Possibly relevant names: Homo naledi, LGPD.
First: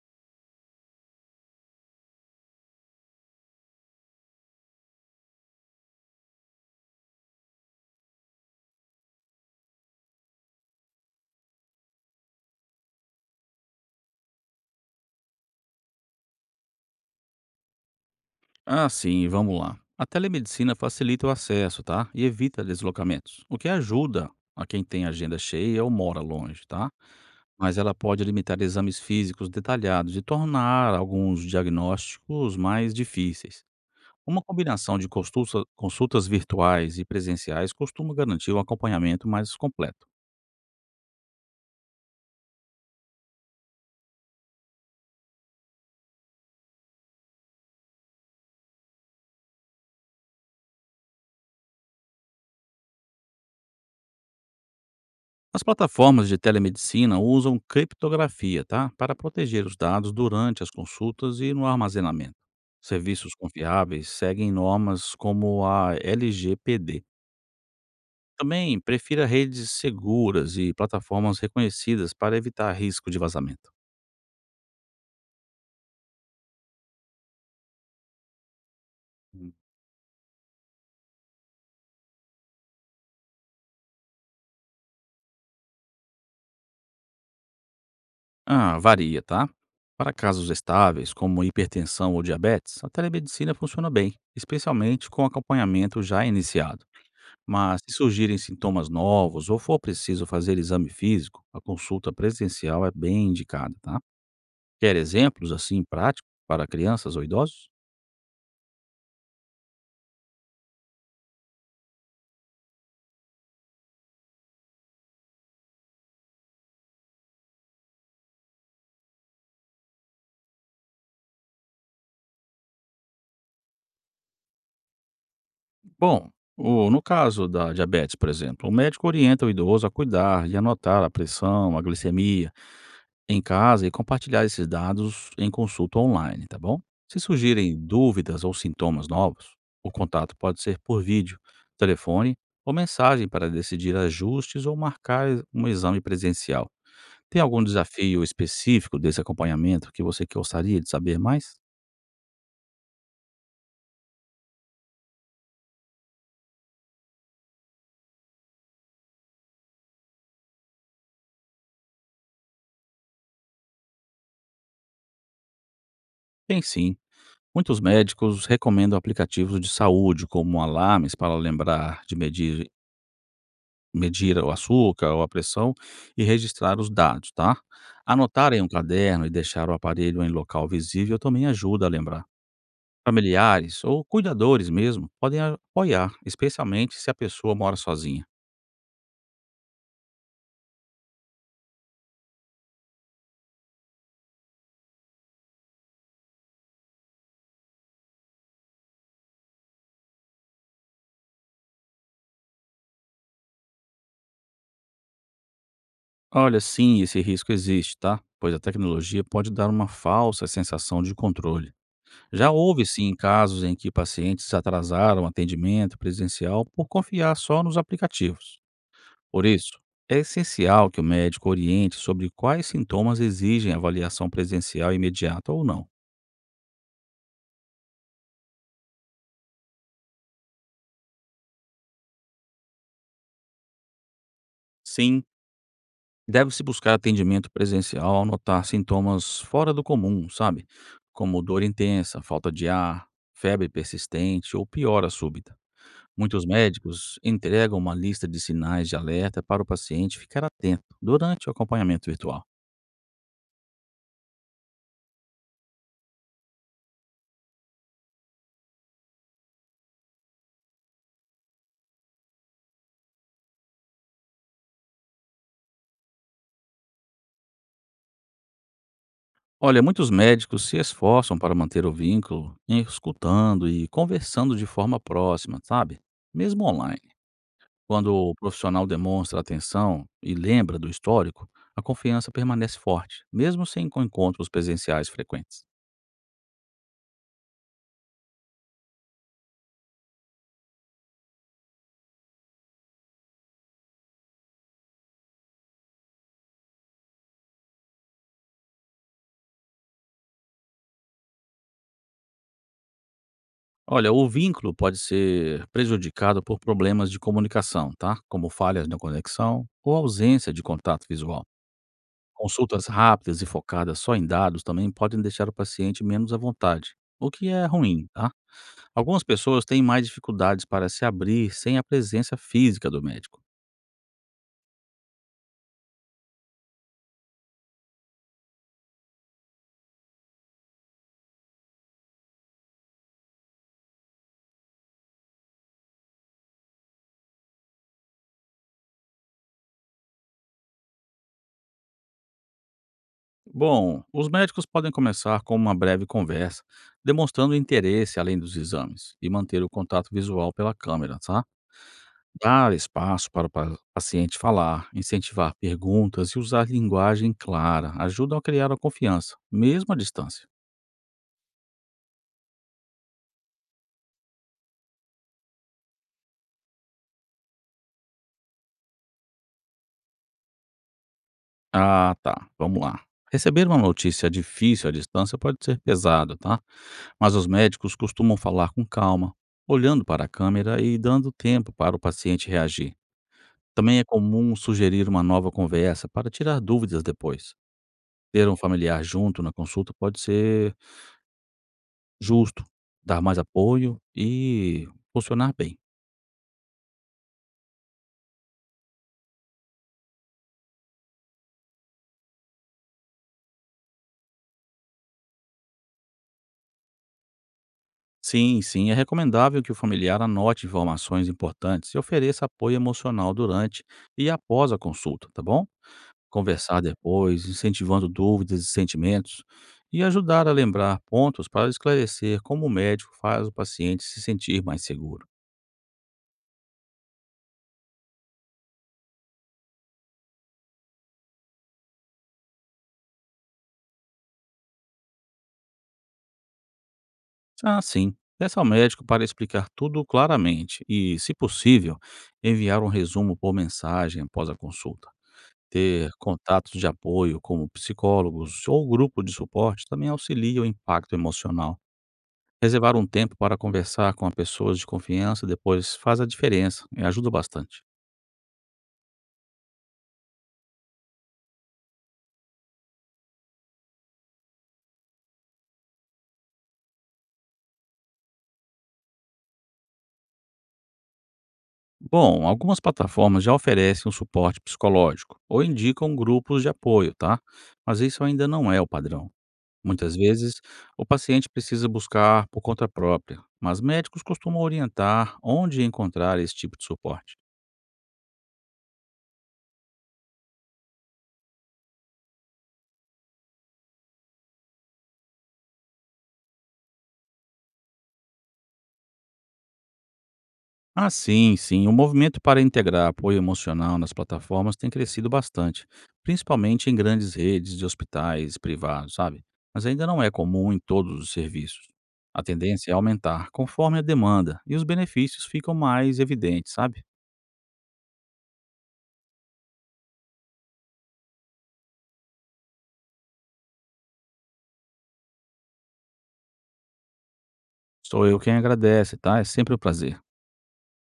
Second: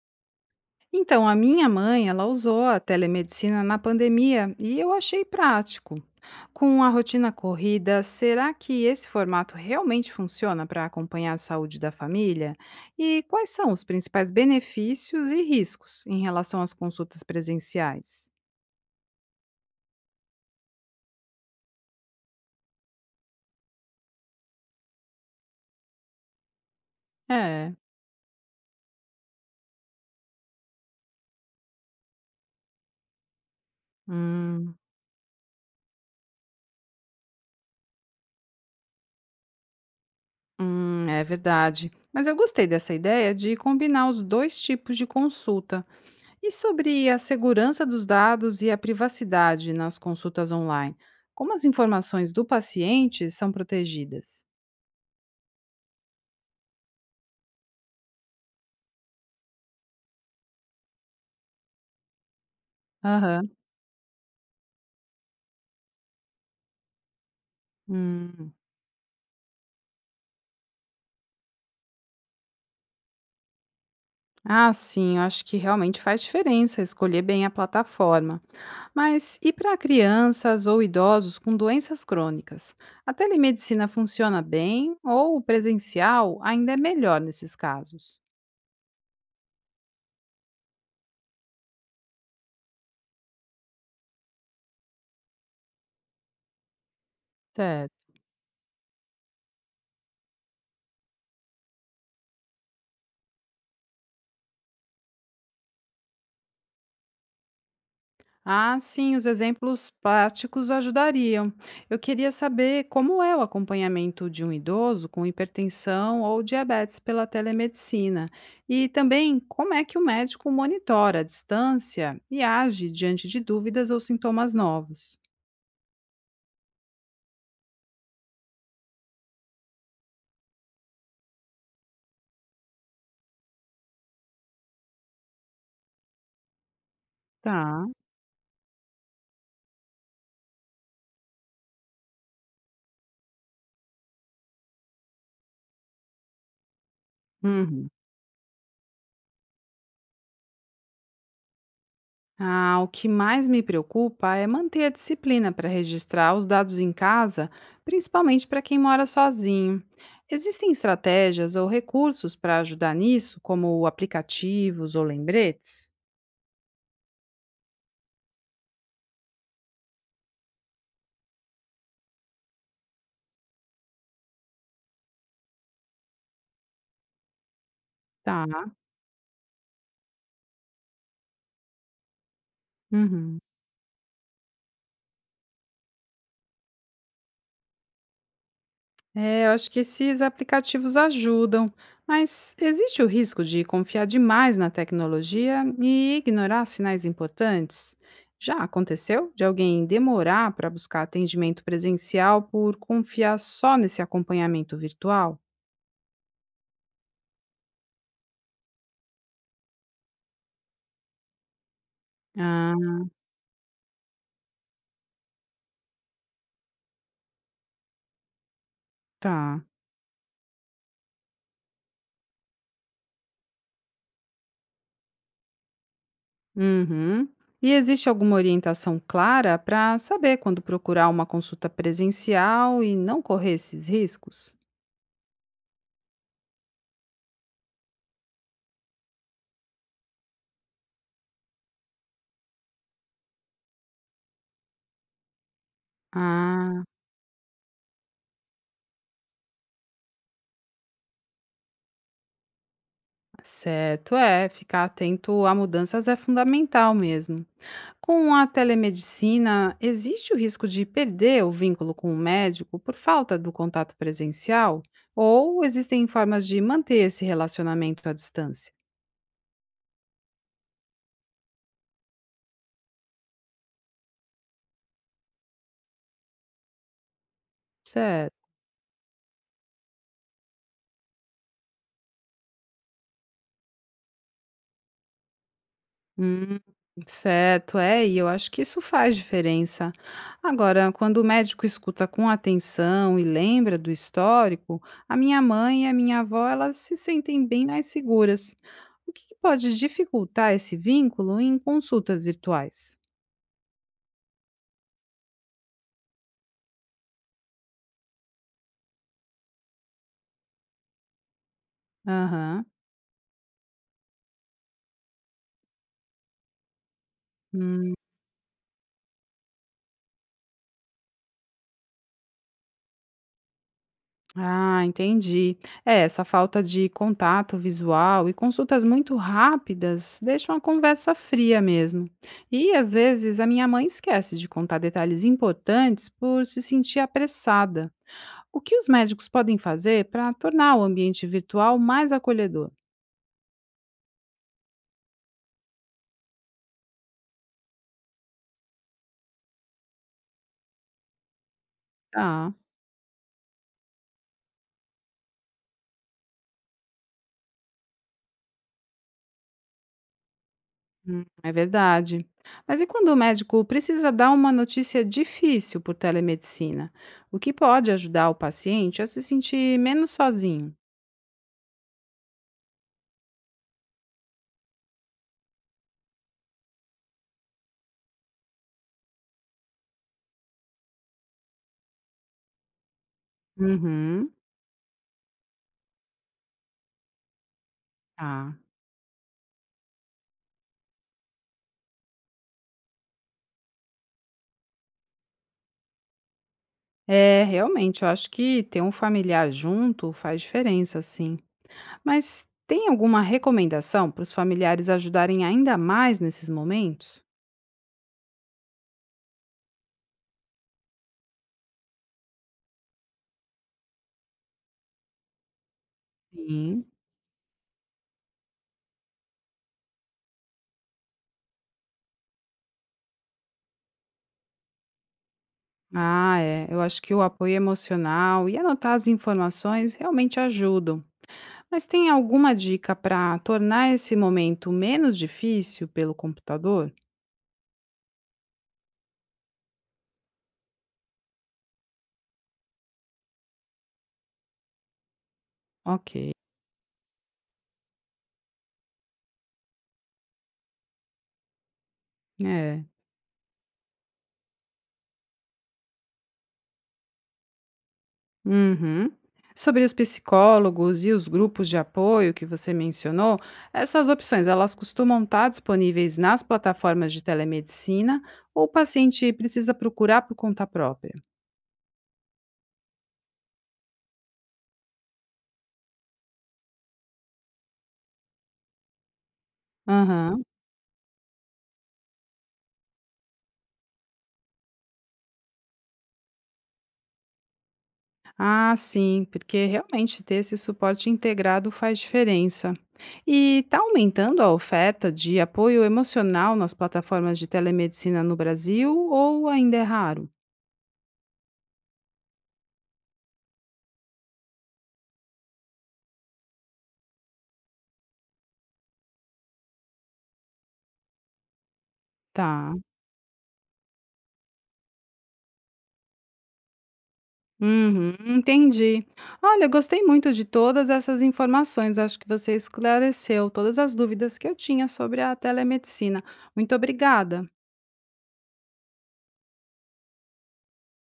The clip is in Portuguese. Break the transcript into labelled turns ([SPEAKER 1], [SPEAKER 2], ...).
[SPEAKER 1] Então, a minha mãe, ela usou a telemedicina na pandemia e eu achei prático. Com a rotina corrida, será que esse formato realmente funciona para acompanhar a saúde da família? E quais são os principais benefícios e riscos em relação às consultas presenciais?
[SPEAKER 2] Ah, sim, vamos lá. A telemedicina facilita o acesso, tá? E evita deslocamentos, o que ajuda a quem tem agenda cheia ou mora longe, tá?
[SPEAKER 1] É,
[SPEAKER 2] Mas ela pode limitar exames físicos detalhados e tornar alguns diagnósticos mais difíceis. Uma
[SPEAKER 1] hum,
[SPEAKER 2] combinação de consultas virtuais e presenciais costuma garantir um acompanhamento mais completo.
[SPEAKER 1] é verdade. Mas eu gostei dessa ideia de combinar os dois tipos de consulta. E sobre a segurança dos dados e a privacidade nas consultas online? Como as informações do paciente são protegidas?
[SPEAKER 2] As plataformas de telemedicina usam criptografia, tá? Para proteger os dados durante as consultas e no armazenamento. Serviços
[SPEAKER 1] Aham.
[SPEAKER 2] confiáveis seguem normas como a LGPD.
[SPEAKER 1] Hum.
[SPEAKER 2] Também prefira redes seguras e plataformas reconhecidas para evitar risco de vazamento.
[SPEAKER 1] Ah, sim, eu acho que realmente faz diferença escolher bem a plataforma. Mas e para crianças ou idosos com doenças crônicas? A telemedicina funciona bem ou o presencial ainda é melhor nesses casos?
[SPEAKER 2] Ah, varia, tá? Para casos estáveis, como hipertensão ou diabetes, a telemedicina funciona bem, especialmente com acompanhamento já iniciado. Mas se
[SPEAKER 1] Certo.
[SPEAKER 2] surgirem sintomas novos ou for preciso fazer exame físico, a consulta presencial é bem indicada, tá? Quer exemplos assim práticos para crianças ou idosos?
[SPEAKER 1] Ah, sim, os exemplos práticos ajudariam. Eu queria saber como é o acompanhamento de um idoso com hipertensão ou diabetes pela telemedicina. E também como é que o médico monitora a distância e age diante de dúvidas ou sintomas novos.
[SPEAKER 2] Bom, no caso da diabetes, por exemplo, o médico orienta o idoso a cuidar e anotar a pressão, a glicemia, em casa e compartilhar esses dados em consulta online, tá bom? Se surgirem
[SPEAKER 1] Tá.
[SPEAKER 2] dúvidas ou sintomas novos, o contato pode ser por vídeo, telefone ou mensagem para decidir ajustes ou marcar um exame presencial. Tem algum
[SPEAKER 1] Uhum.
[SPEAKER 2] desafio específico desse acompanhamento que você gostaria de saber mais?
[SPEAKER 1] Ah, o que mais me preocupa é manter a disciplina para registrar os dados em casa, principalmente para quem mora sozinho. Existem estratégias ou recursos para ajudar nisso, como aplicativos ou lembretes?
[SPEAKER 2] Tem sim. Muitos médicos recomendam aplicativos de saúde, como alarmes para lembrar de medir o açúcar ou a pressão e registrar os dados, tá? Anotar em um
[SPEAKER 1] Tá.
[SPEAKER 2] caderno e deixar o aparelho em local visível também ajuda a lembrar.
[SPEAKER 1] Uhum.
[SPEAKER 2] Familiares ou cuidadores mesmo podem apoiar, especialmente se a pessoa mora sozinha.
[SPEAKER 1] É, eu acho que esses aplicativos ajudam, mas existe o risco de confiar demais na tecnologia e ignorar sinais importantes? Já aconteceu de alguém demorar para buscar atendimento presencial por confiar só nesse acompanhamento virtual?
[SPEAKER 2] Olha, sim, esse risco existe, tá? Pois a tecnologia pode dar uma falsa sensação de controle. Já
[SPEAKER 1] Ah,
[SPEAKER 2] houve, sim, casos em que pacientes atrasaram atendimento presencial por confiar só nos aplicativos. Por
[SPEAKER 1] tá.
[SPEAKER 2] isso, é essencial que o médico oriente sobre quais sintomas exigem avaliação presencial imediata ou não.
[SPEAKER 1] Uhum. E existe alguma orientação clara para saber quando procurar uma consulta presencial e não correr esses riscos?
[SPEAKER 2] Sim, deve-se buscar atendimento presencial ao notar sintomas fora do comum, sabe? Como dor intensa, falta de ar, febre persistente ou piora súbita. Muitos
[SPEAKER 1] Ah.
[SPEAKER 2] médicos entregam uma lista de sinais de alerta para o paciente ficar atento durante o acompanhamento virtual.
[SPEAKER 1] Certo, é, ficar atento a mudanças é fundamental mesmo. Com a telemedicina, existe o risco de perder o vínculo com o médico por falta do contato presencial? Ou existem formas de manter esse relacionamento à distância?
[SPEAKER 2] Olha, muitos médicos se esforçam para manter o vínculo, escutando e conversando de forma próxima, sabe? Mesmo online. Quando o
[SPEAKER 1] Certo.
[SPEAKER 2] profissional demonstra atenção e lembra do histórico, a confiança permanece forte, mesmo sem encontros presenciais frequentes.
[SPEAKER 1] Hum, certo, é, e eu acho que isso faz diferença. Agora, quando o médico escuta com atenção e lembra do histórico, a minha mãe e a minha avó, elas se sentem bem mais seguras. O que que pode dificultar esse vínculo em consultas virtuais?
[SPEAKER 2] Olha, o vínculo pode ser prejudicado por problemas de comunicação, tá? Como falhas na conexão ou ausência de contato visual.
[SPEAKER 1] Aham.
[SPEAKER 2] Consultas rápidas e focadas só em dados também podem deixar o paciente menos à vontade, o que é
[SPEAKER 1] Hum.
[SPEAKER 2] ruim, tá? Algumas pessoas têm mais dificuldades para se abrir sem a presença física do médico.
[SPEAKER 1] Ah, entendi. É, essa falta de contato visual e consultas muito rápidas deixam a conversa fria mesmo. E às vezes a minha mãe esquece de contar detalhes importantes por se sentir apressada. O que os médicos podem fazer para tornar o ambiente virtual mais acolhedor?
[SPEAKER 2] Bom, os médicos podem começar com uma breve conversa, demonstrando interesse além dos exames e manter o contato visual pela câmera, tá?
[SPEAKER 1] Ah,
[SPEAKER 2] Dar espaço para o paciente falar, incentivar perguntas e usar linguagem clara ajuda a criar a confiança, mesmo à distância.
[SPEAKER 1] é verdade. Mas e quando o médico precisa dar uma notícia difícil por telemedicina? O que pode ajudar o paciente a se sentir menos sozinho?
[SPEAKER 2] Ah, tá. Vamos lá. Receber uma notícia difícil à distância pode ser pesado, tá? Mas os médicos costumam falar com calma, olhando para a câmera e dando tempo para o paciente reagir. Também é
[SPEAKER 1] Uhum.
[SPEAKER 2] comum sugerir uma nova conversa para tirar dúvidas depois. Ter um
[SPEAKER 1] Tá.
[SPEAKER 2] familiar junto na consulta pode ser justo, dar mais apoio e funcionar bem.
[SPEAKER 1] É, realmente, eu acho que ter um familiar junto faz diferença, sim. Mas tem alguma recomendação para os familiares ajudarem ainda mais nesses momentos?
[SPEAKER 2] Sim, sim, é recomendável que o familiar anote informações importantes e ofereça apoio emocional durante e após a consulta, tá bom? Conversar
[SPEAKER 1] Sim.
[SPEAKER 2] depois, incentivando dúvidas e sentimentos, e ajudar a lembrar pontos para esclarecer como o médico faz o paciente se sentir mais seguro.
[SPEAKER 1] Ah, é. Eu acho que o apoio emocional e anotar as informações realmente ajudam. Mas tem alguma dica para tornar esse momento menos difícil pelo computador?
[SPEAKER 2] Ah, sim. Peça ao médico para explicar tudo claramente e, se possível, enviar um resumo por mensagem após a consulta. Ter
[SPEAKER 1] Ok.
[SPEAKER 2] contatos de apoio, como psicólogos ou grupo de suporte, também auxilia o impacto emocional.
[SPEAKER 1] É.
[SPEAKER 2] Reservar um tempo para conversar com pessoas de confiança depois faz a diferença e ajuda bastante.
[SPEAKER 1] Uhum. Sobre os psicólogos e os grupos de apoio que você mencionou, essas opções elas costumam estar disponíveis nas plataformas de telemedicina ou o paciente precisa procurar por conta própria?
[SPEAKER 2] Bom, algumas plataformas já oferecem um suporte psicológico ou indicam grupos de apoio, tá? Mas isso ainda não é o padrão. Muitas
[SPEAKER 1] Aham.
[SPEAKER 2] vezes, o paciente precisa buscar por conta própria, mas médicos costumam orientar onde encontrar esse tipo de suporte.
[SPEAKER 1] Ah, sim, porque realmente ter esse suporte integrado faz diferença. E está aumentando a oferta de apoio emocional nas plataformas de telemedicina no Brasil ou ainda é raro?
[SPEAKER 2] Ah, sim, sim. O movimento para integrar apoio emocional nas plataformas tem crescido bastante, principalmente em grandes redes de hospitais privados, sabe? Mas ainda não é comum em todos os serviços. A
[SPEAKER 1] Tá.
[SPEAKER 2] tendência é aumentar conforme a demanda e os benefícios ficam mais evidentes, sabe?
[SPEAKER 1] Uhum, entendi. Olha, gostei muito de todas essas informações. Acho que você esclareceu todas as dúvidas que eu tinha sobre a telemedicina. Muito obrigada.
[SPEAKER 2] Sou eu quem agradece, tá? É sempre um prazer.